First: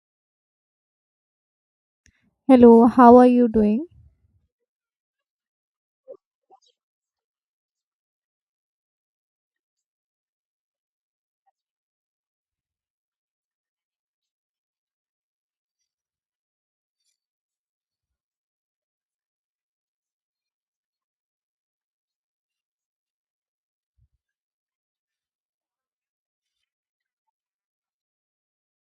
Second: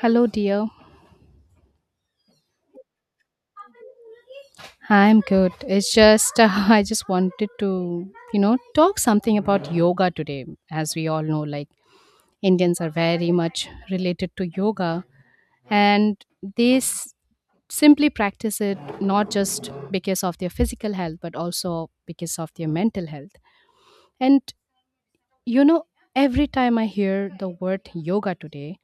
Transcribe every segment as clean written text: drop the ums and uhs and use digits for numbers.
Hello, dear. Hello, how are you doing? I'm good. It's just I just wanted to, you know, talk something about yoga today. As we all know, like Indians are very much related to yoga, and they s- simply practice it not just because of their physical health, but also because of their mental health. And you know, every time I hear the word yoga today,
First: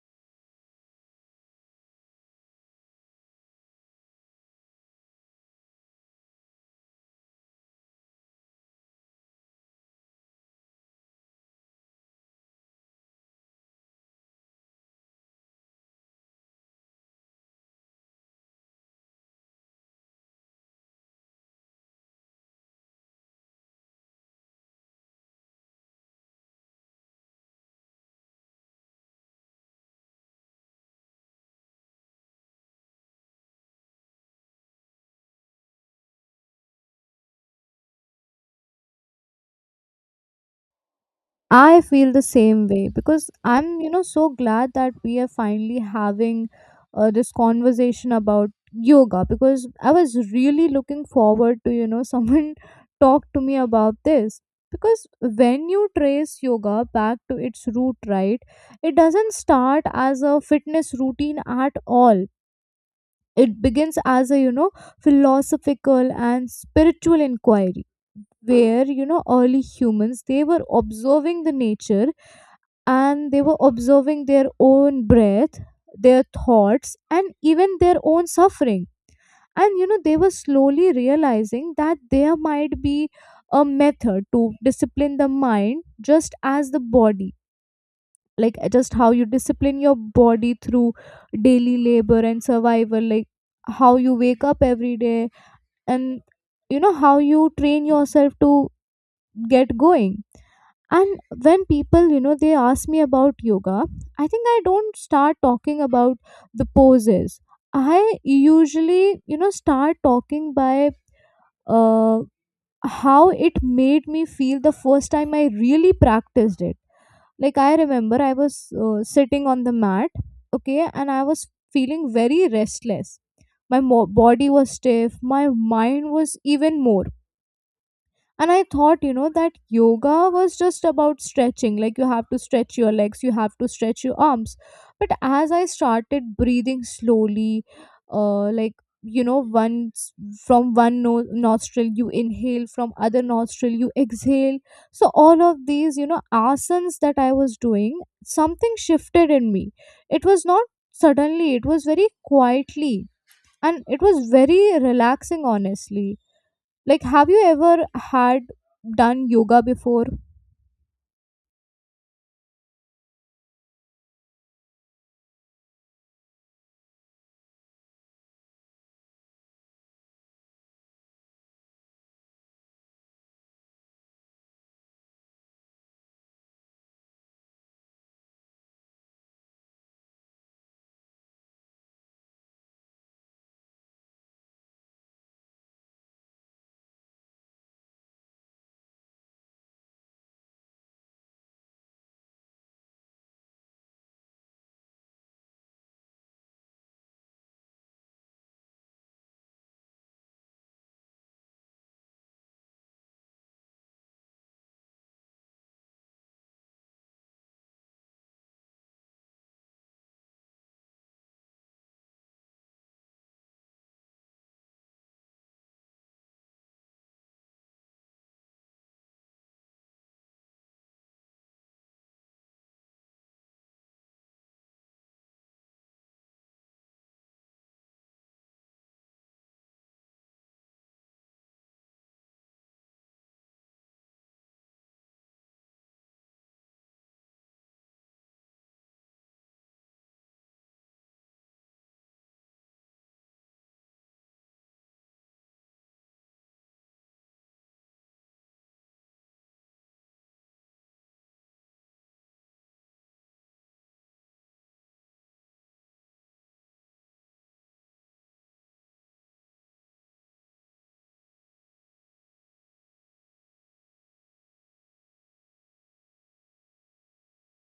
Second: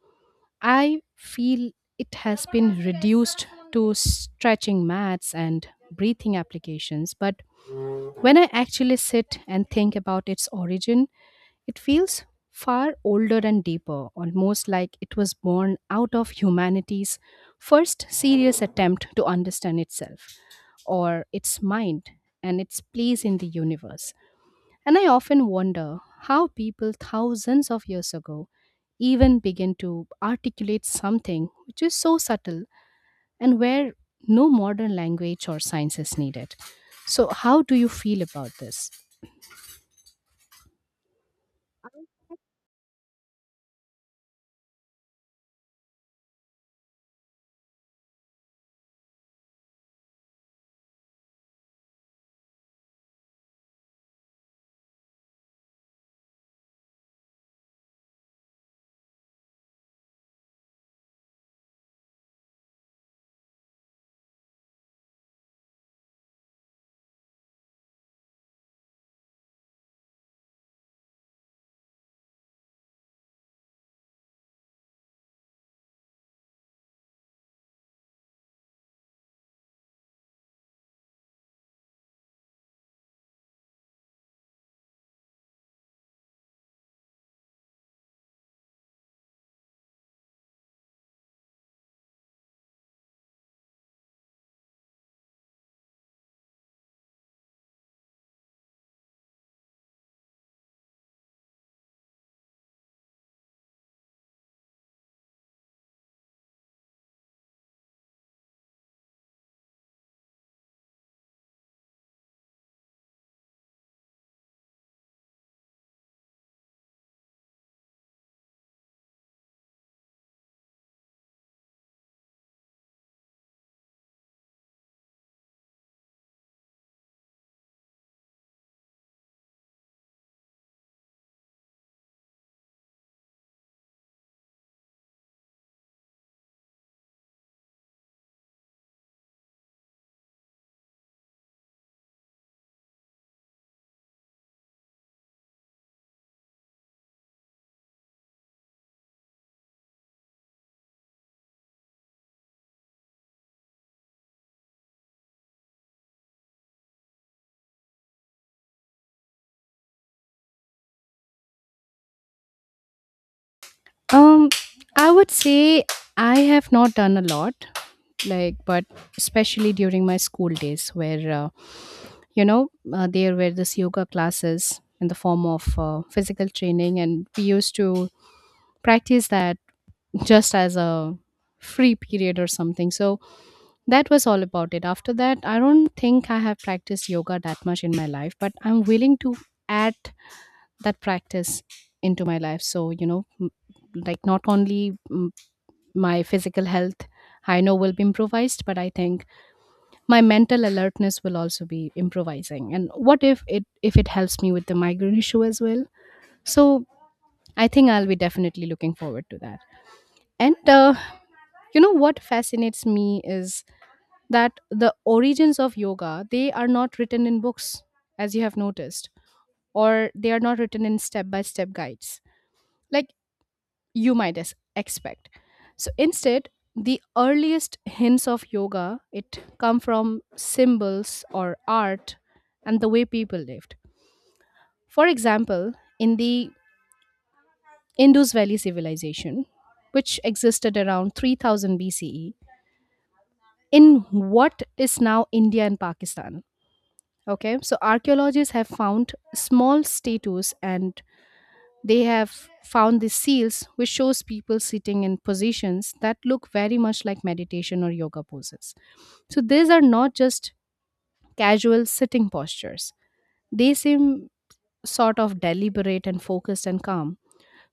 I feel it has been reduced to stretching mats and breathing applications, but when I actually sit and think about its origin, it feels far older and deeper, almost like it was born out of humanity's first serious attempt to understand itself or its mind and its place in the universe. And I often wonder how people thousands of years ago even begin to articulate something which is so subtle and where no modern language or science is needed. So, how do you feel about this? I feel the same way because I'm so glad that we are finally having this conversation about yoga because I was really looking forward to someone talk to me about this. Because when you trace yoga back to its root, right, it doesn't start as a fitness routine at all. It begins as a philosophical and spiritual inquiry where early humans, they were observing the nature, and they were observing their own breath, their thoughts, and even their own suffering. And they were slowly realizing that there might be a method to discipline the mind just as the body, like just how you discipline your body through daily labor and survival, like how you wake up every day. And how you train yourself to get going. And when people, they ask me about yoga, I think I don't start talking about the poses. I usually start talking by uh, how it made me feel the first time I really practiced it. Like I remember I was sitting on the mat, okay, and I was feeling very restless. My body was stiff, my mind was even more. And I thought, that yoga was just about stretching. Like you have to stretch your legs, you have to stretch your arms. But as I started breathing slowly, like, once, from one nostril you inhale, from other nostril you exhale. So all of these, asanas that I was doing, something shifted in me. It was not suddenly, it was very quietly. And it was very relaxing, honestly. Like, have you ever had done yoga before? Um, I would say I have not done a lot, like, but especially during my school days, where there were this yoga classes in the form of physical training, and we used to practice that just as a free period or something. So that was all about it. After that, I don't think I have practiced yoga that much in my life, but I'm willing to add that practice into my life. So, you know, like not only my physical health I know will be improvised, but I think my mental alertness will also be improvising. And what if it helps me with the migraine issue as well? So I think I'll be definitely looking forward to that. And you know what fascinates me is that the origins of yoga, they are not written in books, as you have noticed, or they are not written in step by step guides, like you expect. So instead, the earliest hints of yoga it come from symbols or art and the way people lived. For example, in the Indus Valley civilization, which existed around 3000 BCE, in what is now India and Pakistan. Okay, so archaeologists have found small statues and they have found these seals which shows people sitting in positions that look very much like meditation or yoga poses. So these are not just casual sitting postures. They seem sort of deliberate and focused and calm.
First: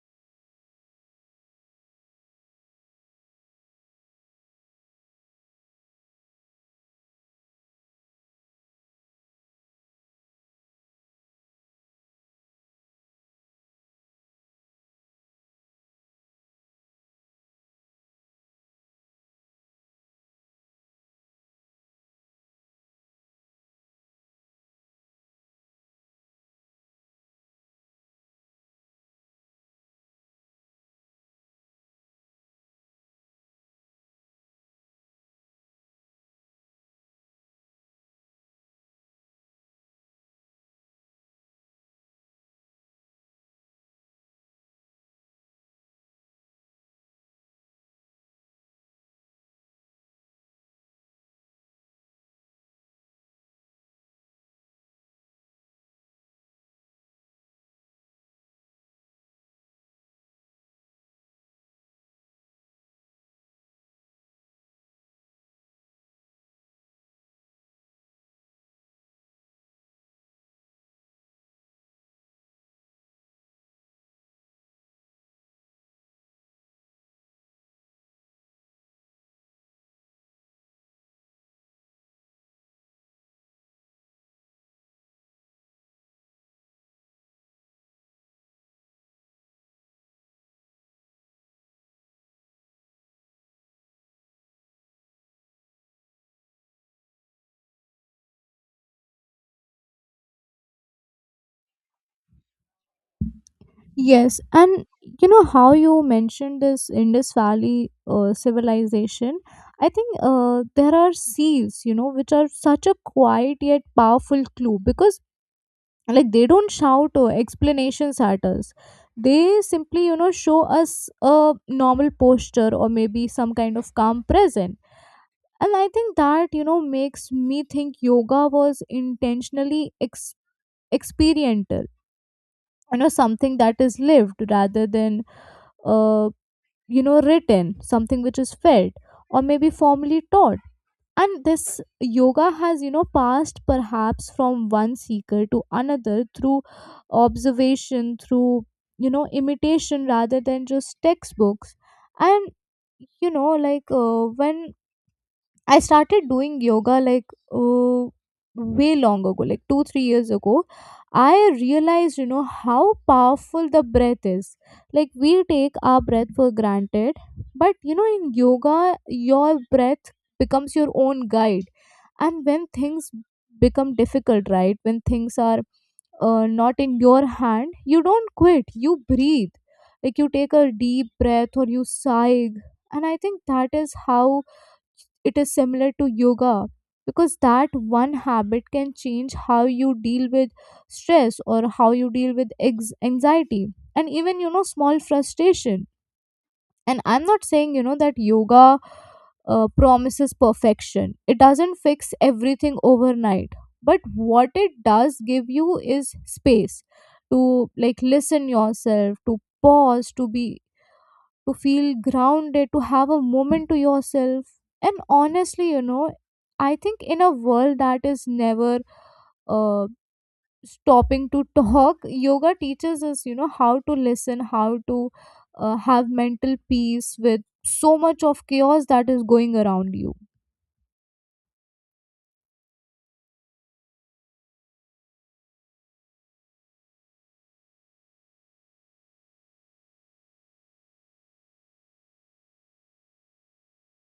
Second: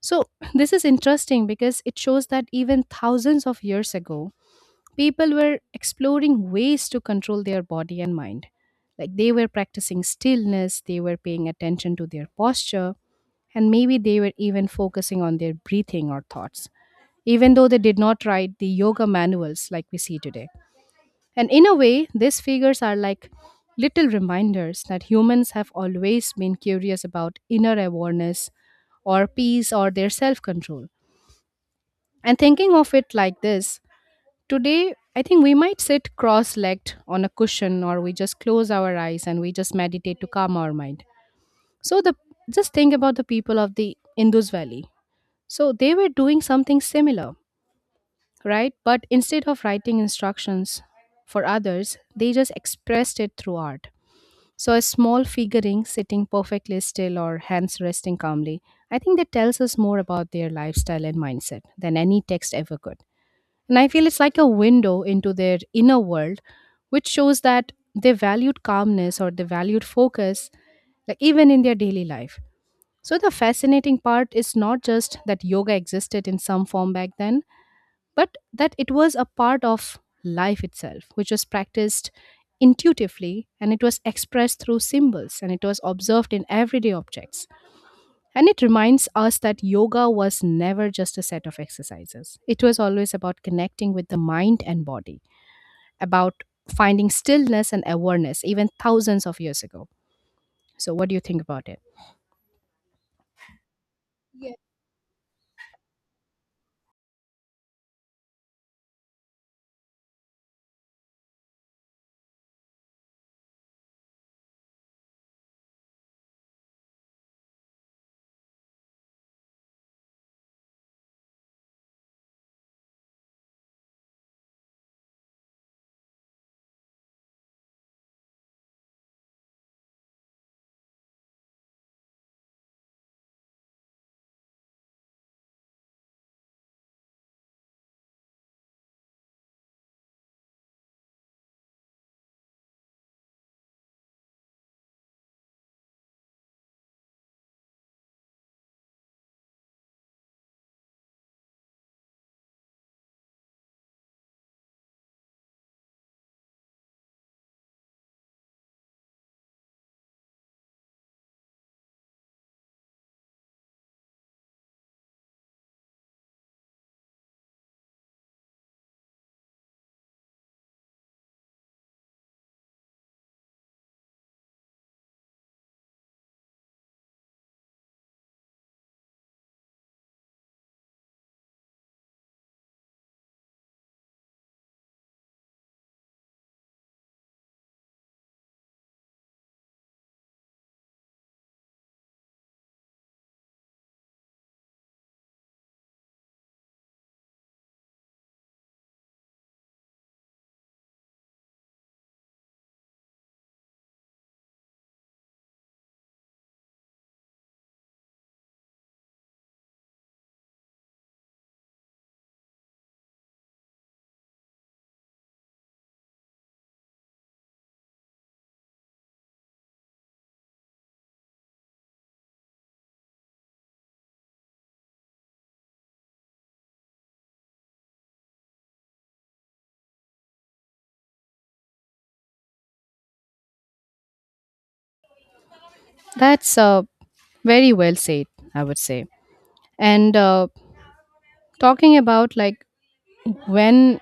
So this is interesting because it shows that even thousands of years ago people were exploring ways to control their body and mind. Like they were practicing stillness, they were paying attention to their posture, and maybe they were even focusing on their breathing or thoughts, even though they did not write the yoga manuals like we see today. And in a way, these figures are like little reminders that humans have always been curious about inner awareness or peace or their self control. And thinking of it like this, today, I think we might sit cross legged on a cushion or we just close our eyes and we just meditate to calm our mind. So, the just think about the people of the Indus Valley. So, they were doing something similar, right? But instead of writing instructions for others, they just expressed it through art. So, a small figurine sitting perfectly still or hands resting calmly, I think that tells us more about their lifestyle and mindset than any text ever could. And I feel it's like a window into their inner world, which shows that they valued calmness or they valued focus, like even in their daily life. So the fascinating part is not just that yoga existed in some form back then, but that it was a part of life itself, which was practiced intuitively and it was expressed through symbols and it was observed in everyday objects. And it reminds us that yoga was never just a set of exercises. It was always about connecting with the mind and body, about finding stillness and awareness, even thousands of years ago. So, what do you think about it? Yes, and how you mentioned this Indus Valley civilization. I think there are seals, which are such a quiet yet powerful clue because, like, they don't shout or explanations at us. They simply, show us a normal posture or maybe some kind of calm present. And I think that makes me think yoga was intentionally experiential, something that is lived rather than uh, written, something which is felt or maybe formally taught. And this yoga has, passed perhaps from one seeker to another through observation, through imitation, rather than just textbooks. And like, when I started doing yoga, like, oh, way long ago, like two, 3 years ago. I realized how powerful the breath is. Like, we take our breath for granted, but in yoga, your breath becomes your own guide. And when things become difficult, right? When things are not in your hand, you don't quit, you breathe. Like, you take a deep breath or you sigh. And I think that is how it is similar to yoga, because that one habit can change how you deal with stress or how you deal with anxiety and even small frustration. And I'm not saying, that yoga promises perfection. It doesn't fix everything overnight. But what it does give you is space to, like, listen yourself, to pause, to be, to feel grounded, to have a moment to yourself. And honestly, I think in a world that is never uh, stopping to talk, yoga teaches us how to listen, how to have mental peace with so much of chaos that is going around you. That's very well said, I would say. And talking about like when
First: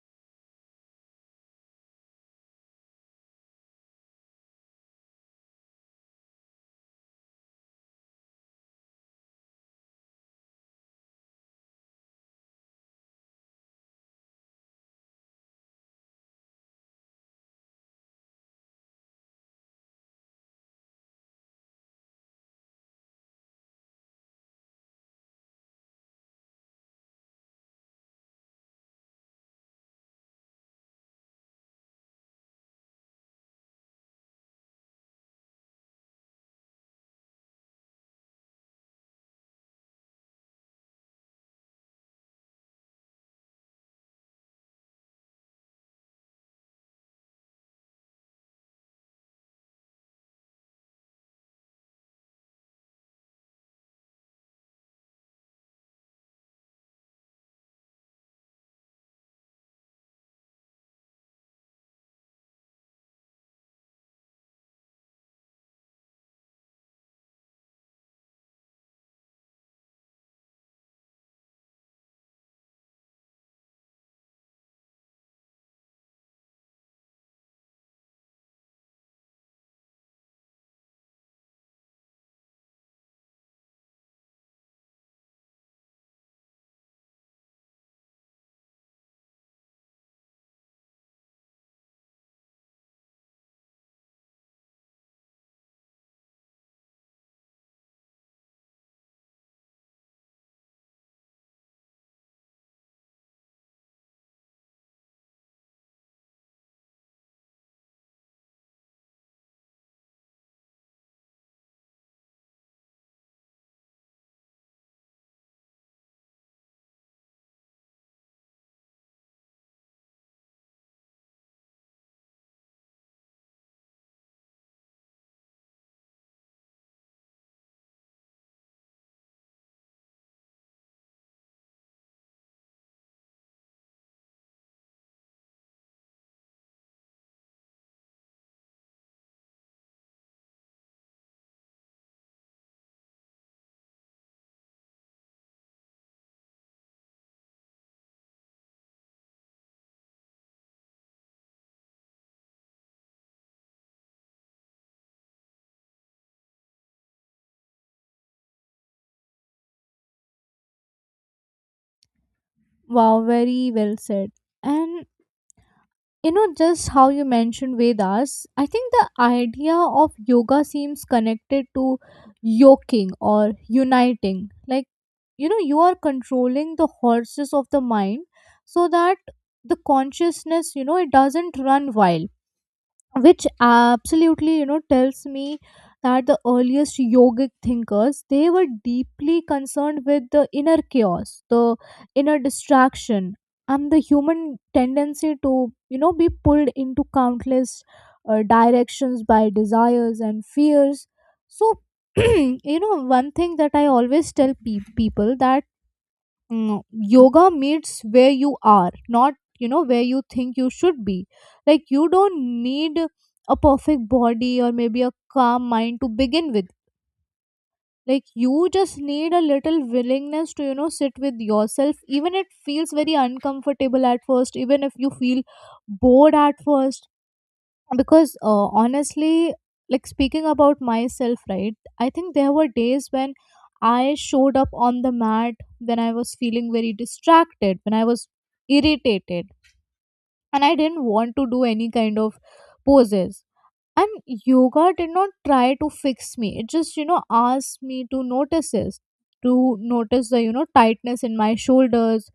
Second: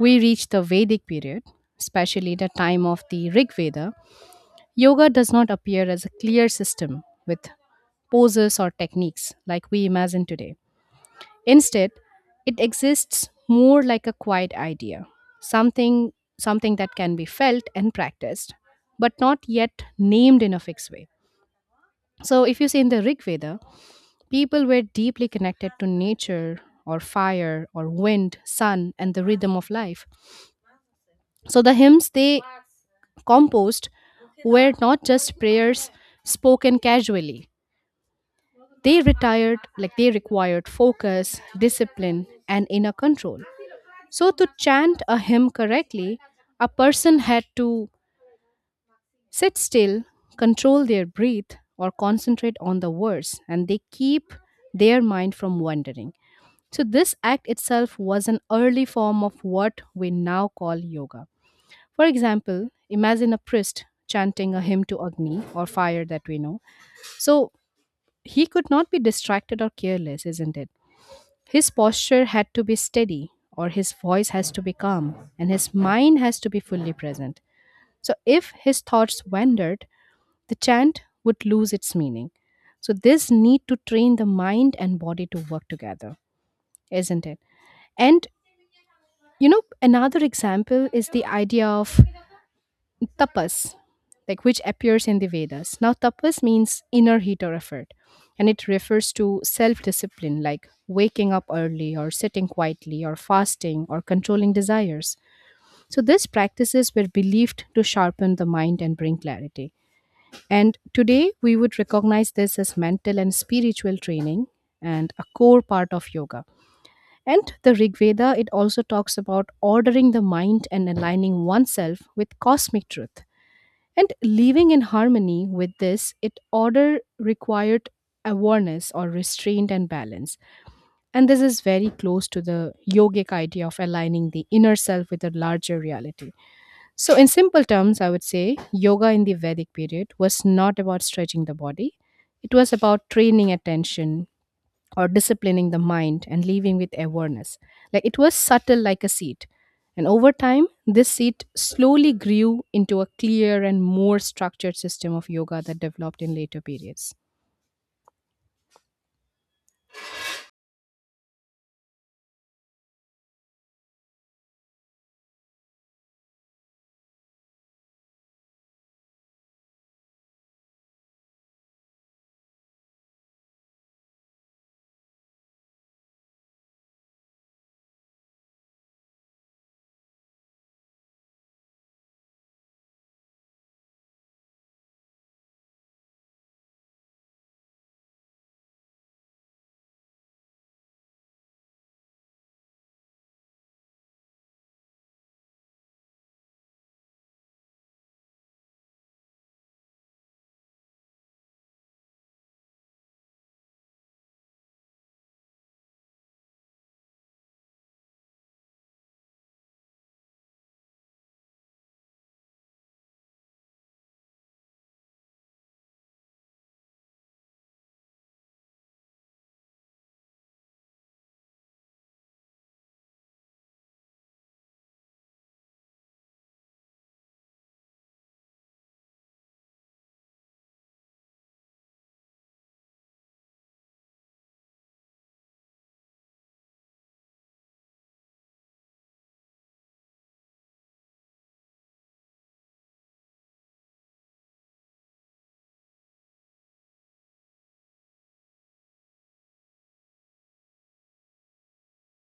we reach the Vedic period, especially the time of the Rig Veda, yoga does not appear as a clear system with poses or techniques like we imagine today. Instead, it exists more like a quiet idea, something something that can be felt and practiced, but not yet named in a fixed way. So if you see in the Rig Veda, people were deeply connected to nature or fire or wind, sun and the rhythm of life. So the hymns they composed were not just prayers spoken casually. They retired like they required focus, discipline and inner control. So, to chant a hymn correctly, a person had to sit still, control their breath, or concentrate on the words, and they keep their mind from wandering. So, this act itself was an early form of what we now call yoga. For example, imagine a priest chanting a hymn to Agni or fire that we know. So, he could not be distracted or careless, isn't it? His posture had to be steady, or his voice has to be calm, and his mind has to be fully present. So, if his thoughts wandered, the chant would lose its meaning. So, this need to train the mind and body to work together, isn't it? And you know, another example is the idea of tapas, like which appears in the Vedas. Now, tapas means inner heat or effort, and it refers to self discipline, like waking up early, or sitting quietly, or fasting, or controlling desires. So, these practices were believed to sharpen the mind and bring clarity. And today, we would recognize this as mental and spiritual training and a core part of yoga. And the Rig Veda, it also talks about ordering the mind and aligning oneself with cosmic truth. And living in harmony with this, it order required awareness or restraint and balance. And this is very close to the yogic idea of aligning the inner self with a larger reality. So, in simple terms, I would say yoga in the Vedic period was not about stretching the body, it was about training attention, or disciplining the mind and leaving with awareness. Like it was subtle like a seed. And over time, this seed slowly grew into a clear and more structured system of yoga that developed in later periods. Wow, very well said. And just how you mentioned Vedas, I think the idea of yoga seems connected to yoking or uniting. Like, you are controlling the horses of the mind so that the consciousness, it doesn't run wild. Which absolutely, tells me that the earliest yogic thinkers, they were deeply concerned with the inner chaos, the inner distraction, and the human tendency to, be pulled into countless directions by desires and fears. So one thing that I always tell people, that mm, yoga meets where you are, not where you think you should be. Like you don't need a perfect body or maybe a calm mind to begin with. Like you just need a little willingness to, sit with yourself, even it feels very uncomfortable at first, even if you feel bored at first. Because honestly, like, speaking about myself, right, I think there were days when I showed up on the mat, when I was feeling very distracted, when I was irritated, and I didn't want to do any kind of poses. And yoga did not try to fix me. It just asked me to notice this, to notice the tightness in my shoulders,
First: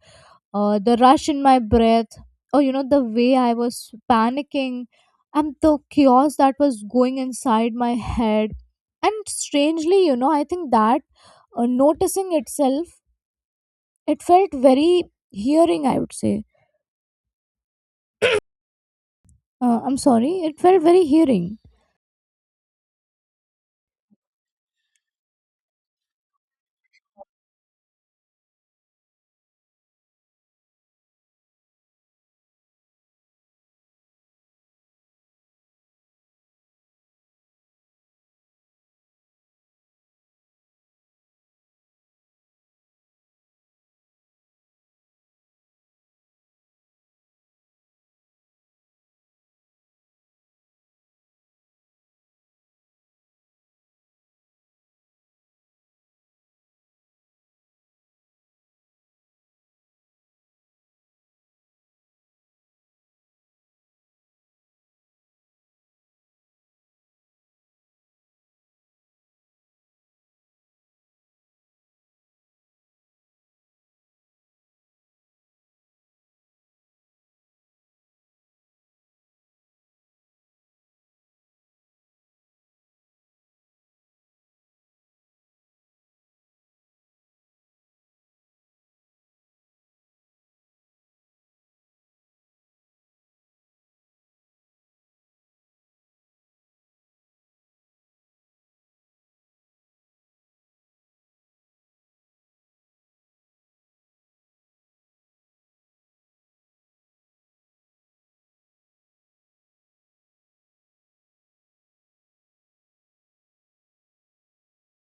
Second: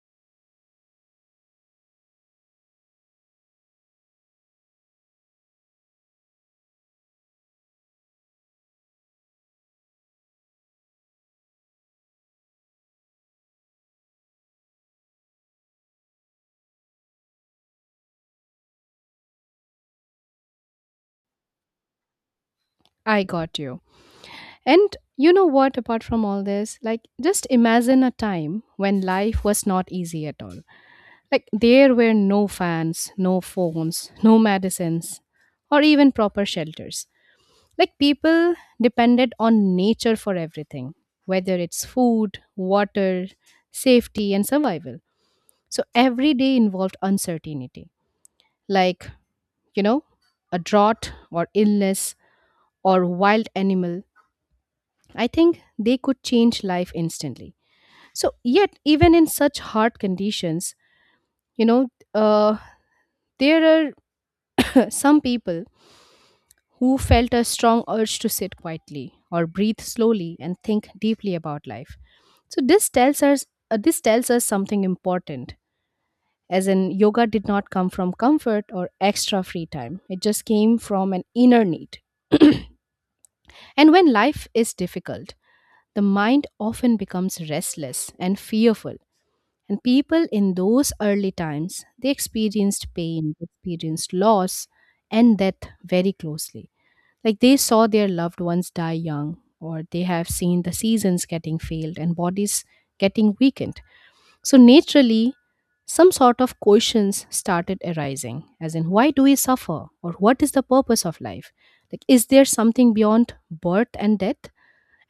the rush in my breath, or the way I was panicking, and the chaos that was going inside my head. And strangely, I think that noticing itself, it felt very hearing, I would say. I'm sorry, it felt very hearing. I got you. And you know what, apart from all this, like just imagine a time when life was not easy at all. Like there were no fans, no phones, no medicines, or even proper shelters. Like people depended on nature for everything, whether it's food, water, safety, and survival. So every day involved uncertainty, like, you know, a drought or illness or wild animal. I think they could change life instantly. So, yet, even in such hard conditions, you know, uh, there are some people who felt a strong urge to sit quietly or breathe slowly and think deeply about life. So this tells us something important as in yoga did not come from comfort or extra free time. It just came from an inner need. And when life is difficult, the mind often becomes restless and fearful. And people in those early times, they experienced pain, experienced loss and death very closely. Like they saw their loved ones die young, or they have seen the seasons getting failed and bodies getting weakened. So, naturally, some sort of questions started arising, as in, why do we suffer? Or what is the purpose of life? Like, is there something beyond birth and death?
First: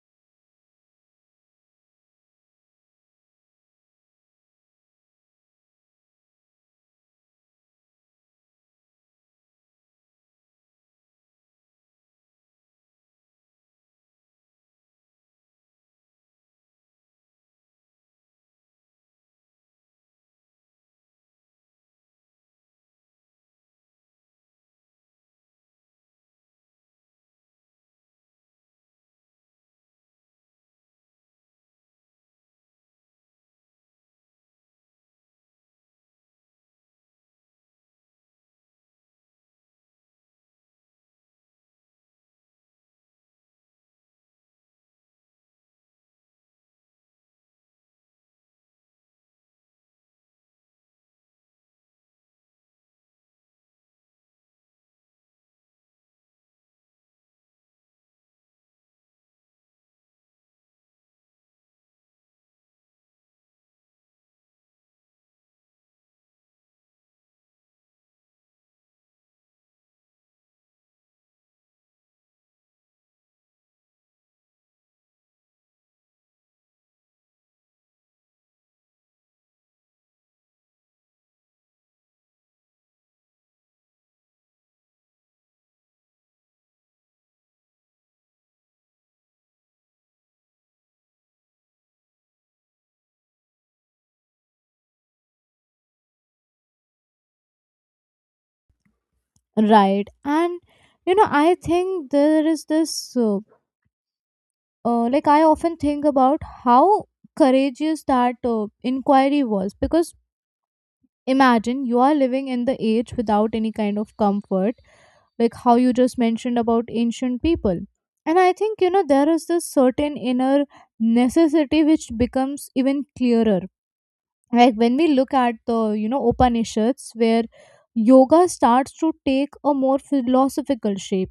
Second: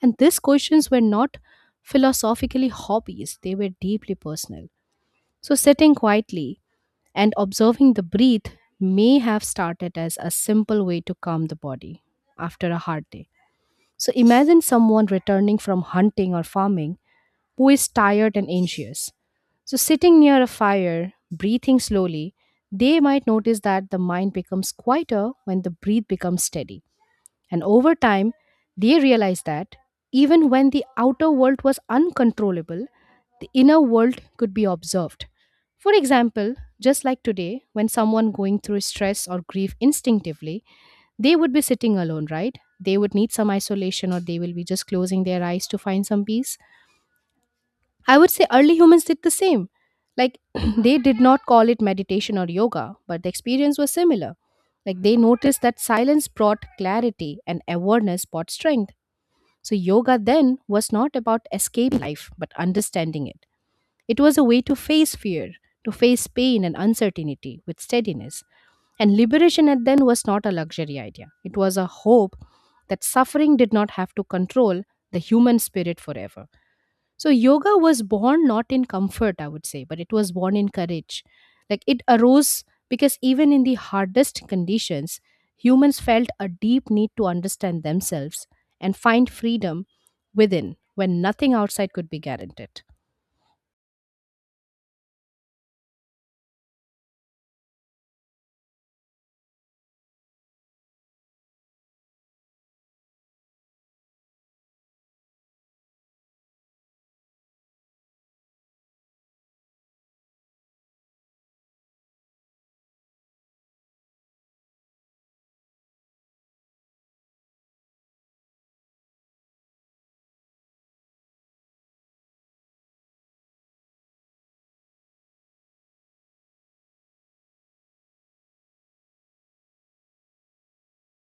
And these questions were not philosophically hobbies, they were deeply personal. So, sitting quietly and observing the breath may have started as a simple way to calm the body after a hard day. So imagine someone returning from hunting or farming who is tired and anxious. So, sitting near a fire, breathing slowly, they might notice that the mind becomes quieter when the breath becomes steady. And over time, they realize that even when the outer world was uncontrollable, the inner world could be observed. For example, just like today, when someone going through stress or grief instinctively, they would be sitting alone, right? They would need some isolation or they will be just closing their eyes to find some peace. I would say early humans did the same. Like they did not call it meditation or yoga, but the experience was similar. Like they noticed that silence brought clarity and awareness brought strength. So yoga then was not about escaping life, but understanding it. It was a way to face fear, to face pain and uncertainty with steadiness. And liberation at then was not a luxury idea. It was a hope that suffering did not have to control the human spirit forever. So yoga was born not in comfort, I would say, but it was born in courage. Like it arose because even in the hardest conditions, humans felt a deep need to understand themselves and find freedom within when nothing outside could be guaranteed. Right. And I think there is this like, I often think about how courageous that inquiry was, because imagine you are living in the age without any kind of comfort, like how you just mentioned about ancient people. And I think, there is this certain inner necessity which becomes even clearer. Like when we look at the, Upanishads, where yoga starts to take a more philosophical shape.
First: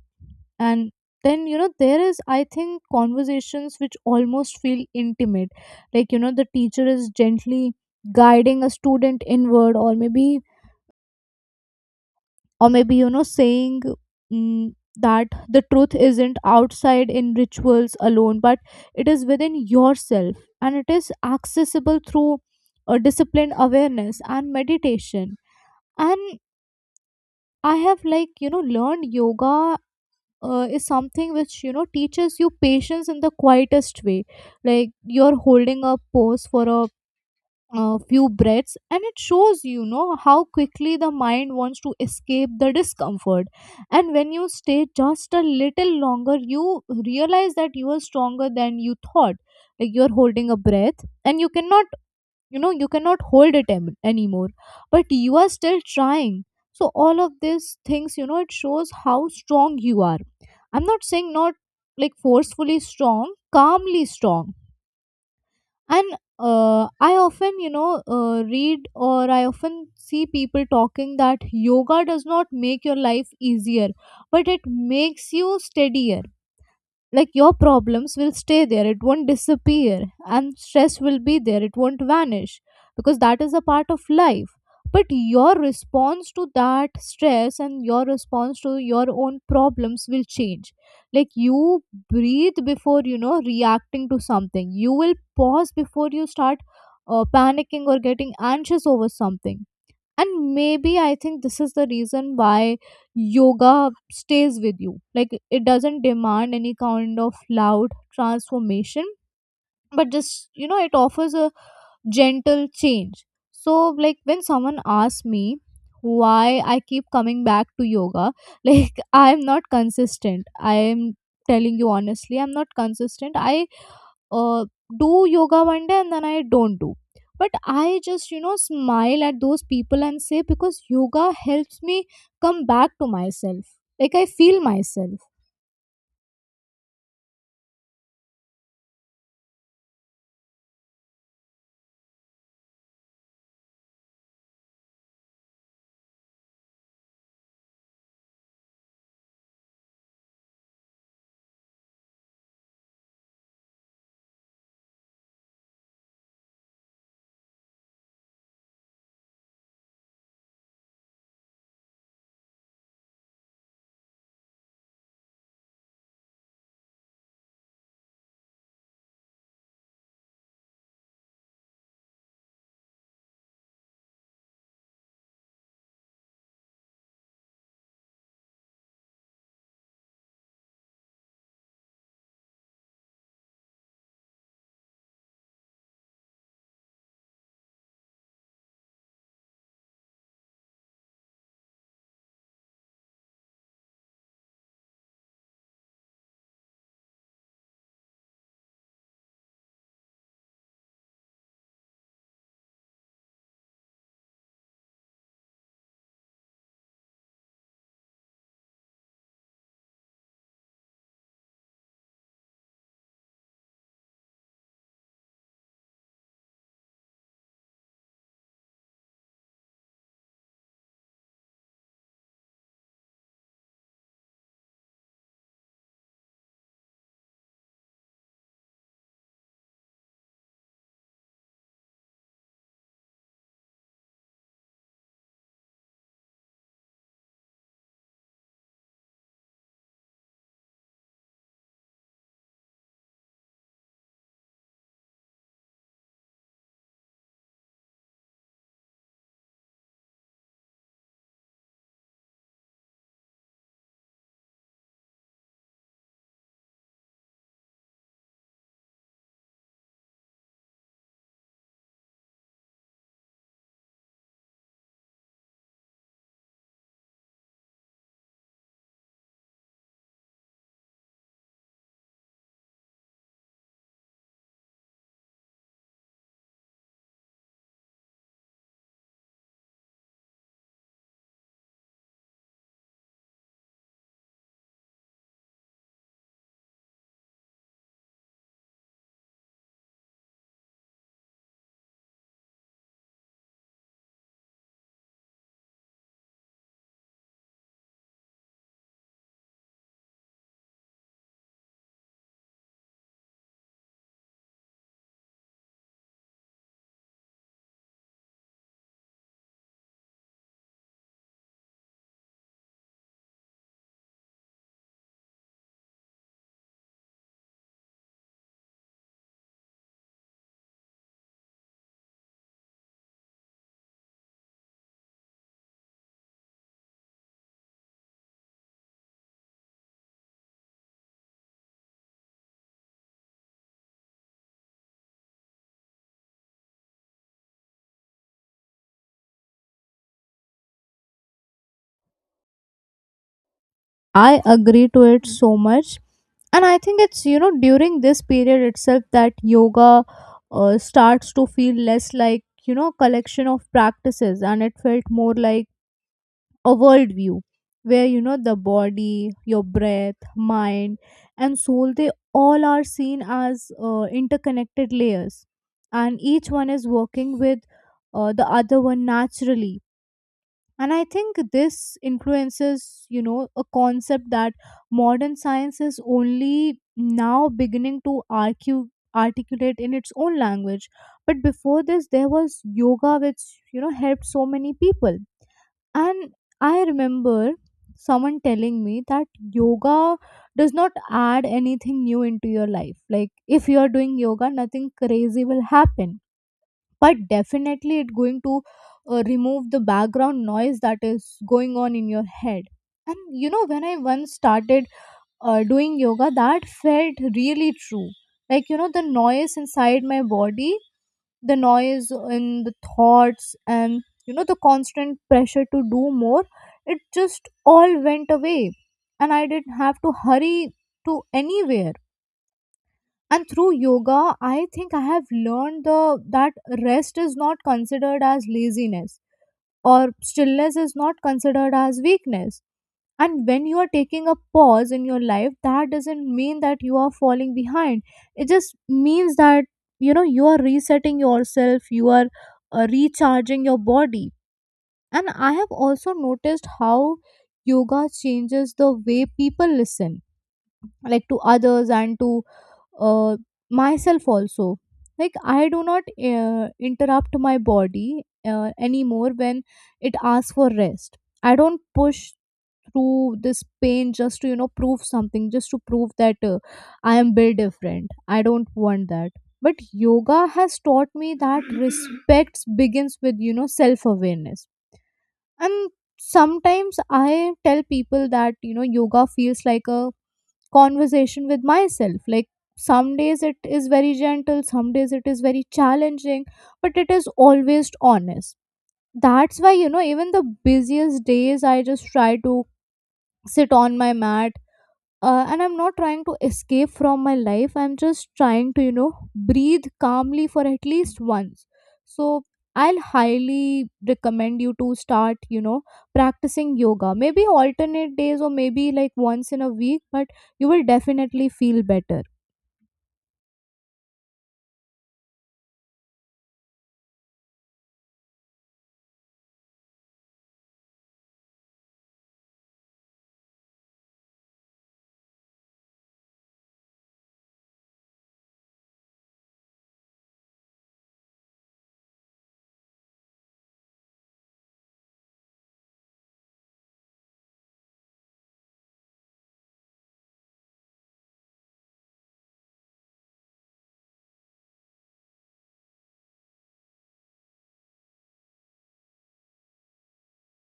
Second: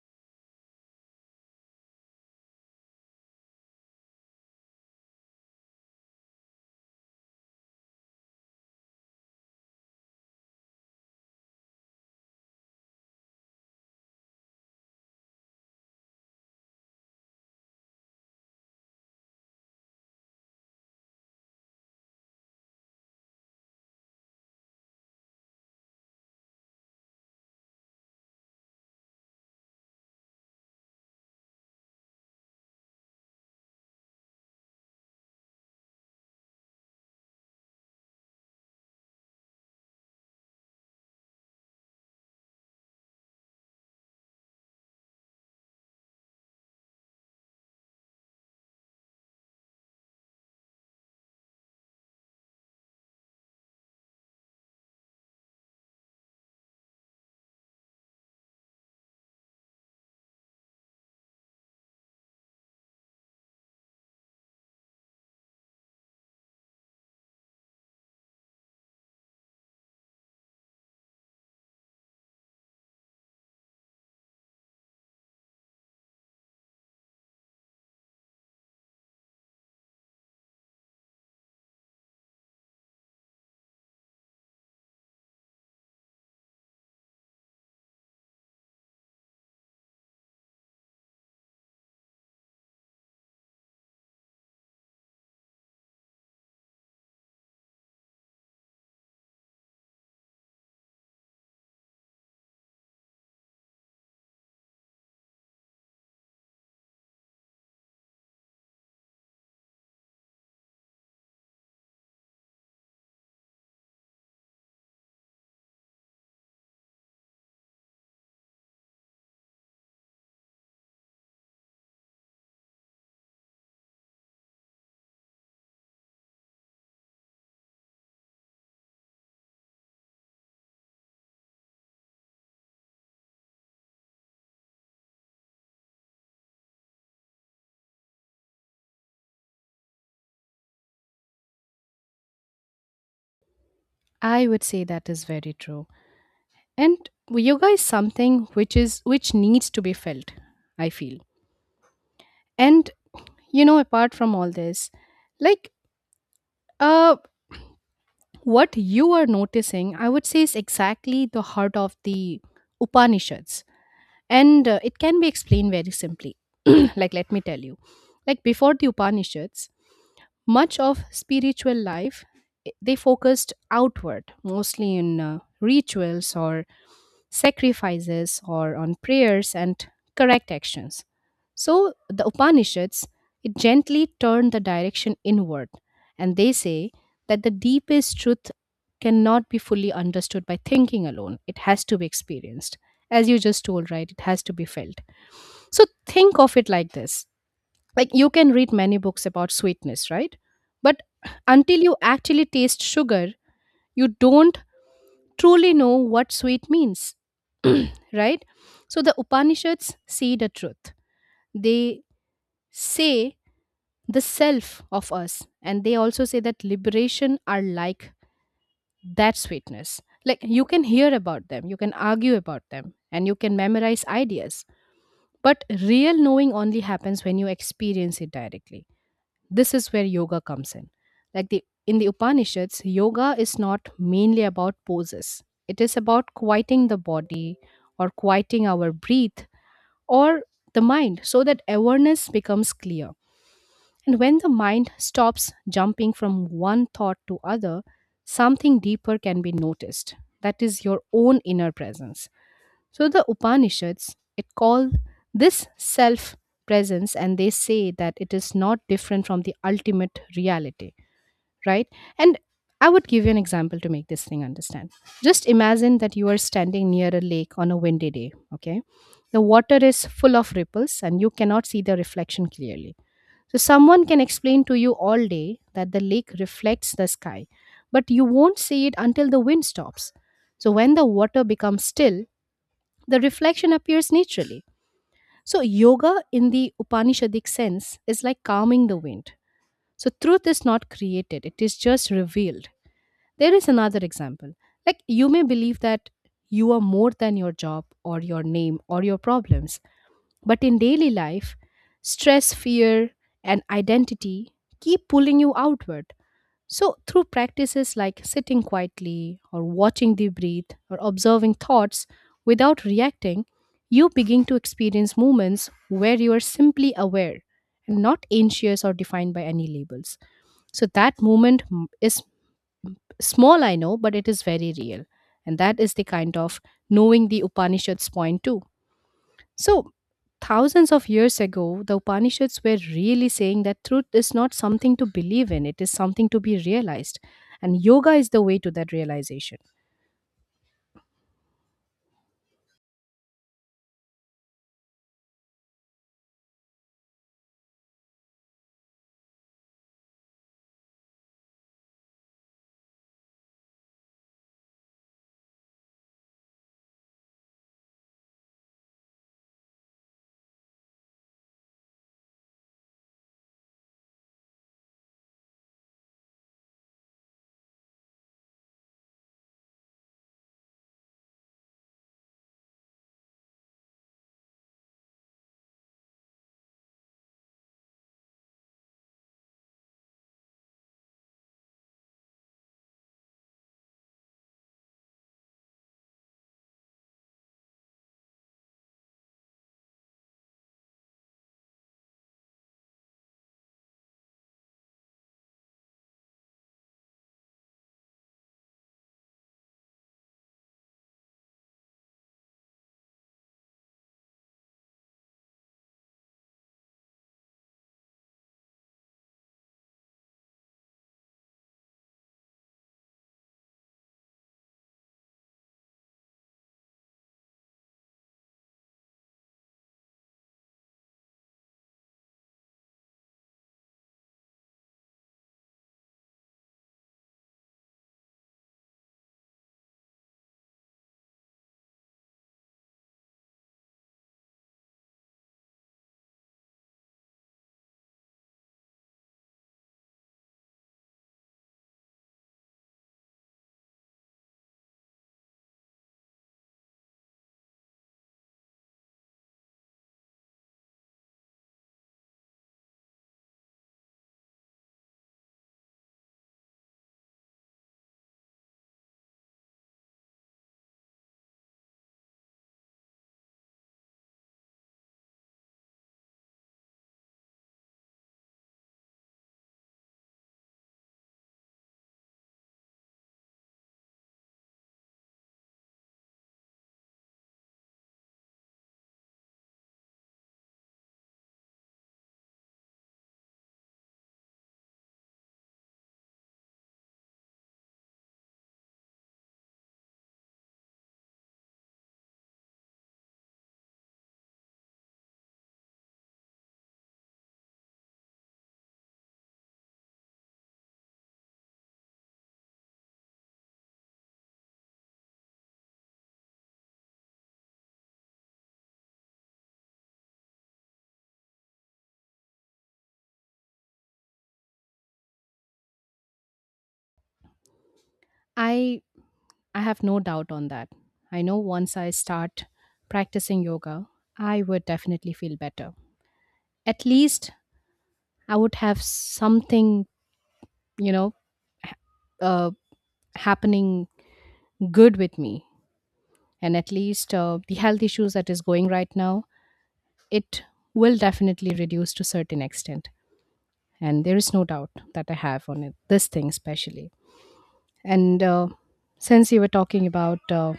And then, there is, I think, conversations which almost feel intimate. Like, the teacher is gently guiding a student inward, or maybe, saying, that the truth isn't outside in rituals alone, but it is within yourself, and it is accessible through a disciplined awareness and meditation. And I have, like, learned yoga is something which, teaches you patience in the quietest way. Like you're holding a pose for a few breaths, and it shows, how quickly the mind wants to escape the discomfort. And when you stay just a little longer, you realize that you are stronger than you thought. Like you're holding a breath and you cannot, you cannot hold it anymore, but you are still trying. So all of these things, it shows how strong you are. I'm not saying not, like, forcefully strong. Calmly strong. And I often, read, or I often see people talking that yoga does not make your life easier, but it makes you steadier. Like your problems will stay there, it won't disappear. And stress will be there, it won't vanish. Because that is a part of life. But your response to that stress and your response to your own problems will change. Like you breathe before, reacting to something, you will pause before you start panicking or getting anxious over something. And maybe I think this is the reason why yoga stays with you. Like, it doesn't demand any kind of loud transformation, but just, it offers a gentle change. So, like, when someone asks me why I keep coming back to yoga, like, I'm not consistent, I'm telling you honestly, I'm not consistent. I uh, do yoga one day and then I don't do. But I just smile at those people and say, because yoga helps me come back to myself. Like I feel myself. I would say that is very true. And yoga is something which needs to be felt, I feel. And you know, apart from all this, like uh what you are noticing, I would say is exactly the heart of the Upanishads. And it can be explained very simply. Like let me tell you. Like before the Upanishads, much of spiritual life, they focused outward, mostly in rituals or sacrifices or on prayers and correct actions. So the Upanishads, it gently turned the direction inward, and they say that the deepest truth cannot be fully understood by thinking alone. It has to be experienced. As you just told, right? It has to be felt. So think of it like this, like you can read many books about sweetness, right? But until you actually taste sugar, you don't truly know what sweet means. Right. So the Upanishads see the truth, they say the self of us, and they also say that liberation are like that sweetness. Like you can hear about them, you can argue about them, and you can memorize ideas, but real knowing only happens when you experience it directly. This is where yoga comes in. Like the in the Upanishads, yoga is not mainly about poses. It is about quieting the body or quieting our breath or the mind so that awareness becomes clear. And when the mind stops jumping from one thought to other, something deeper can be noticed. That is your own inner presence. So the Upanishads, it call this self presence, and they say that it is not different from the ultimate reality, right? And I would give you an example to make this thing understand. Just imagine that you are standing near a lake on a windy day, okay? The water is full of ripples and you cannot see the reflection clearly. So someone can explain to you all day that the lake reflects the sky, but you won't see it until the wind stops. So when the water becomes still, the reflection appears naturally. So, yoga in the Upanishadic sense is like calming the wind. So, truth is not created, it is just revealed. There is another example. Like, you may believe that you are more than your job or your name or your problems, but in daily life, stress, fear, and identity keep pulling you outward. So, through practices like sitting quietly, or watching the breathe, or observing thoughts without reacting, you begin to experience moments where you are simply aware and not anxious or defined by any labels. So, that moment is small, I know, but it is very real. And that is the kind of knowing the Upanishads point to. So, thousands of years ago, the Upanishads were really saying that truth is not something to believe in, it is something to be realized. And yoga is the way to that realization. I agree to it so much. And I think it's during this period itself that yoga starts to feel less like, collection of practices, and it felt more like a worldview where, the body, your breath, mind, and soul, they all are seen as interconnected layers, and each one is working with the other one naturally. And I think this influences, a concept that modern science is only now beginning to argue articulate in its own language. But before this there was yoga which, helped so many people. And I remember someone telling me that yoga does not add anything new into your life. Like if you are doing yoga, nothing crazy will happen. But definitely, it's going to remove the background noise that is going on in your head. And, when I once started doing yoga, that felt really true. Like, the noise inside my body, the noise in the thoughts, and the constant pressure to do more, it just all went away. And I didn't have to hurry to anywhere. And through yoga I think I have learned the that rest is not considered as laziness, or stillness is not considered as weakness. And when you are taking a pause in your life, that doesn't mean that you are falling behind. It just means that, you are resetting yourself, you are recharging your body. And I have also noticed how yoga changes the way people listen, like, to others and to uh, myself also. Like I do not interrupt my body anymore when it asks for rest. I don't push through this pain just to, prove something, just to prove that I am built different. I don't want that. But yoga has taught me that respect begins with, self awareness. And sometimes I tell people that, yoga feels like a conversation with myself. Like, some days it is very gentle, some days it is very challenging, but it is always honest. That's why, even the busiest days, I just try to sit on my mat, and I'm not trying to escape from my life. I'm just trying to, breathe calmly for at least once. So I'll highly recommend you to start, practicing yoga, maybe alternate days or maybe, like, once in a week, but you will definitely feel better. I I have no doubt on that. I know once I start practicing yoga, I would definitely feel better. At least I would have something, you know, uh, happening good with me, and at least the health issues that is going right now, it will definitely reduce to certain extent. And there is no doubt that I have on it this thing especially. And since you were talking about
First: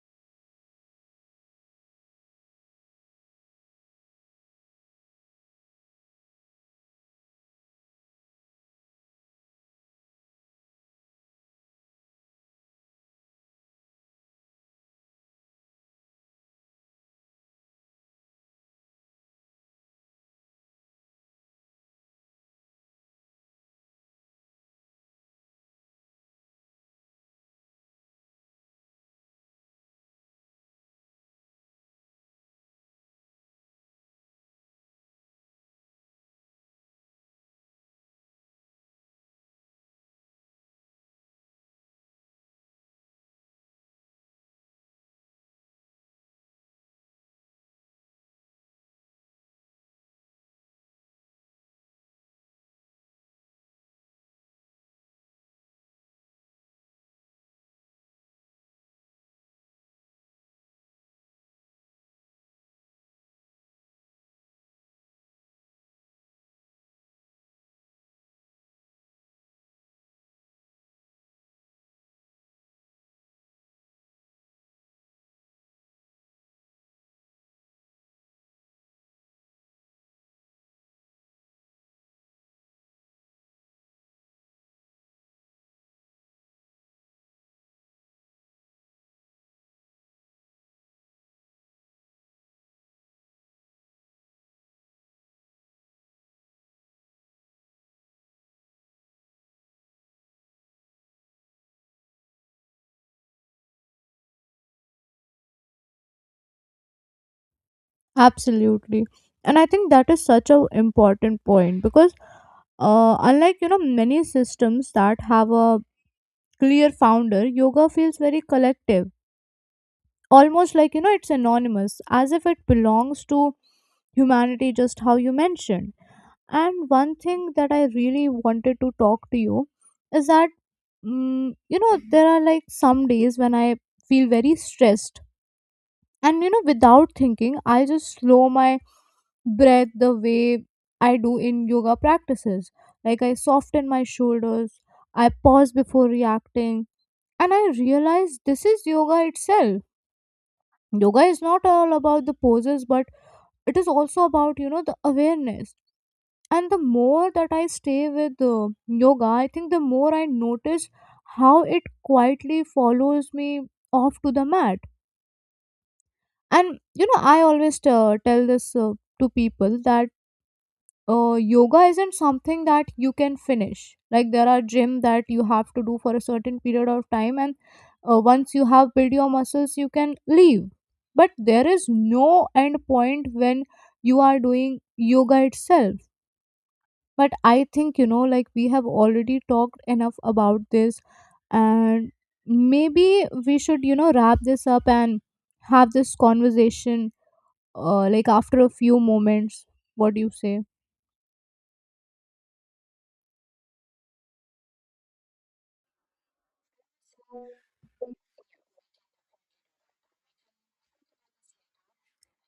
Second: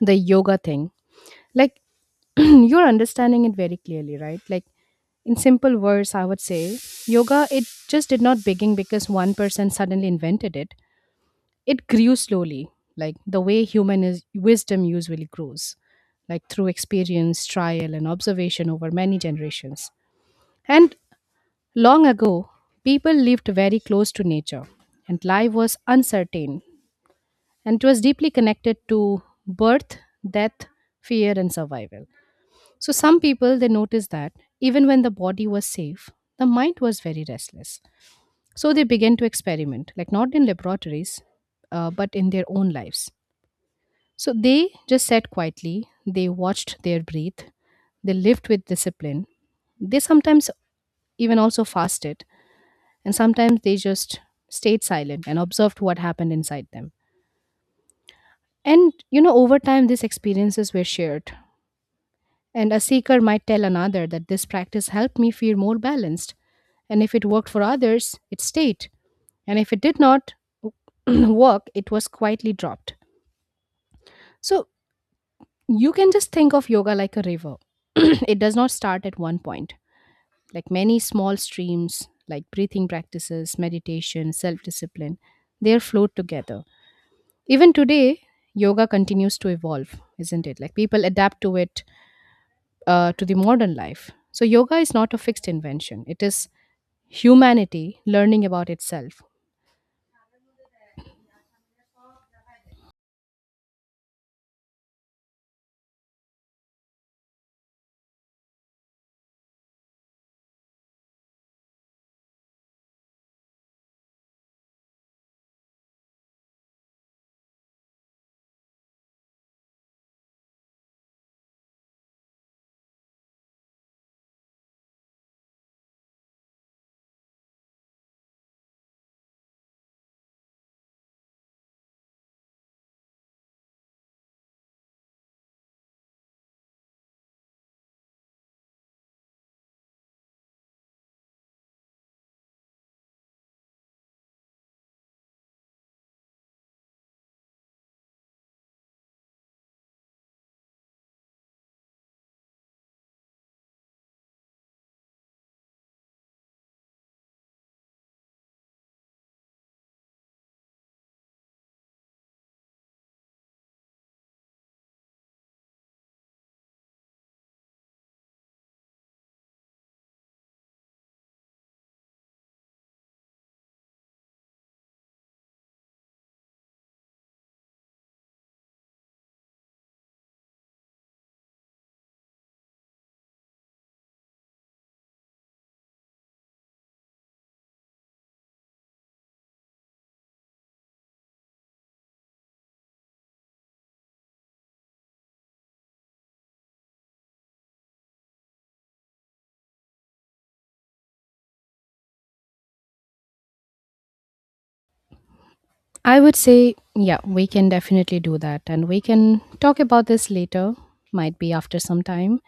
the yoga thing, like you're understanding it very clearly, right? Like in simple words I would say, yoga, it just did not begin because one person suddenly invented it. It grew slowly, like the way human is, wisdom usually grows, like through experience, trial, and observation over many generations. And long ago, people lived very close to nature, and life was uncertain, and it was deeply connected to birth, death, fear, and survival. So, some people they noticed that even when the body was safe, the mind was very restless. So, they began to experiment, like not in laboratories, but in their own lives. So they just sat quietly, they watched their breath. They lived with discipline. They sometimes even also fasted, and sometimes they just stayed silent and observed what happened inside them. And you know, over time, these experiences were shared. And a seeker might tell another that this practice helped me feel more balanced. And if it worked for others, it stayed. And if it did not work, it was quietly dropped. So, you can just think of yoga like a river. It does not start at one point. Like many small streams, like breathing practices, meditation, self discipline, they are flowed together. Even today, yoga continues to evolve, isn't it? Like people adapt to it, to the modern life. So, yoga is not a fixed invention, it is humanity learning about itself. Absolutely. And I think that is such a important point, because unlike, many systems that have a clear founder, yoga feels very collective, almost like, it's anonymous, as if it belongs to humanity, just how you mentioned. And one thing that I really wanted to talk to you is that, there are, like, some days when I feel very stressed. And, without thinking, I just slow my breath the way I do in yoga practices. Like I soften my shoulders, I pause before reacting, and I realize this is yoga itself. Yoga is not all about the poses, but it is also about, the awareness. And the more that I stay with yoga, I think, the more I notice how it quietly follows me off to the mat. And, I always tell this to people that yoga isn't something that you can finish. Like, there are gym that you have to do for a certain period of time, and once you have built your muscles you can leave. But there is no end point when you are doing yoga itself. But I think, like, we have already talked enough about this, and maybe we should, wrap this up and have this conversation like, after a few moments. What do you say? I would say, yeah, we can definitely do that. And we can talk about this later, might be after some time.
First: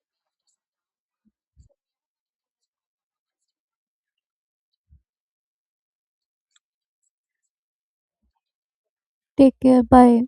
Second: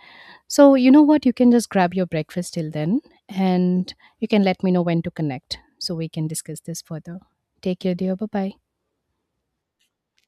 So, you know what? You can just grab your breakfast till then, and you can let me know when to connect so we can discuss this further. Take care, dear. Bye bye. Take care, bye.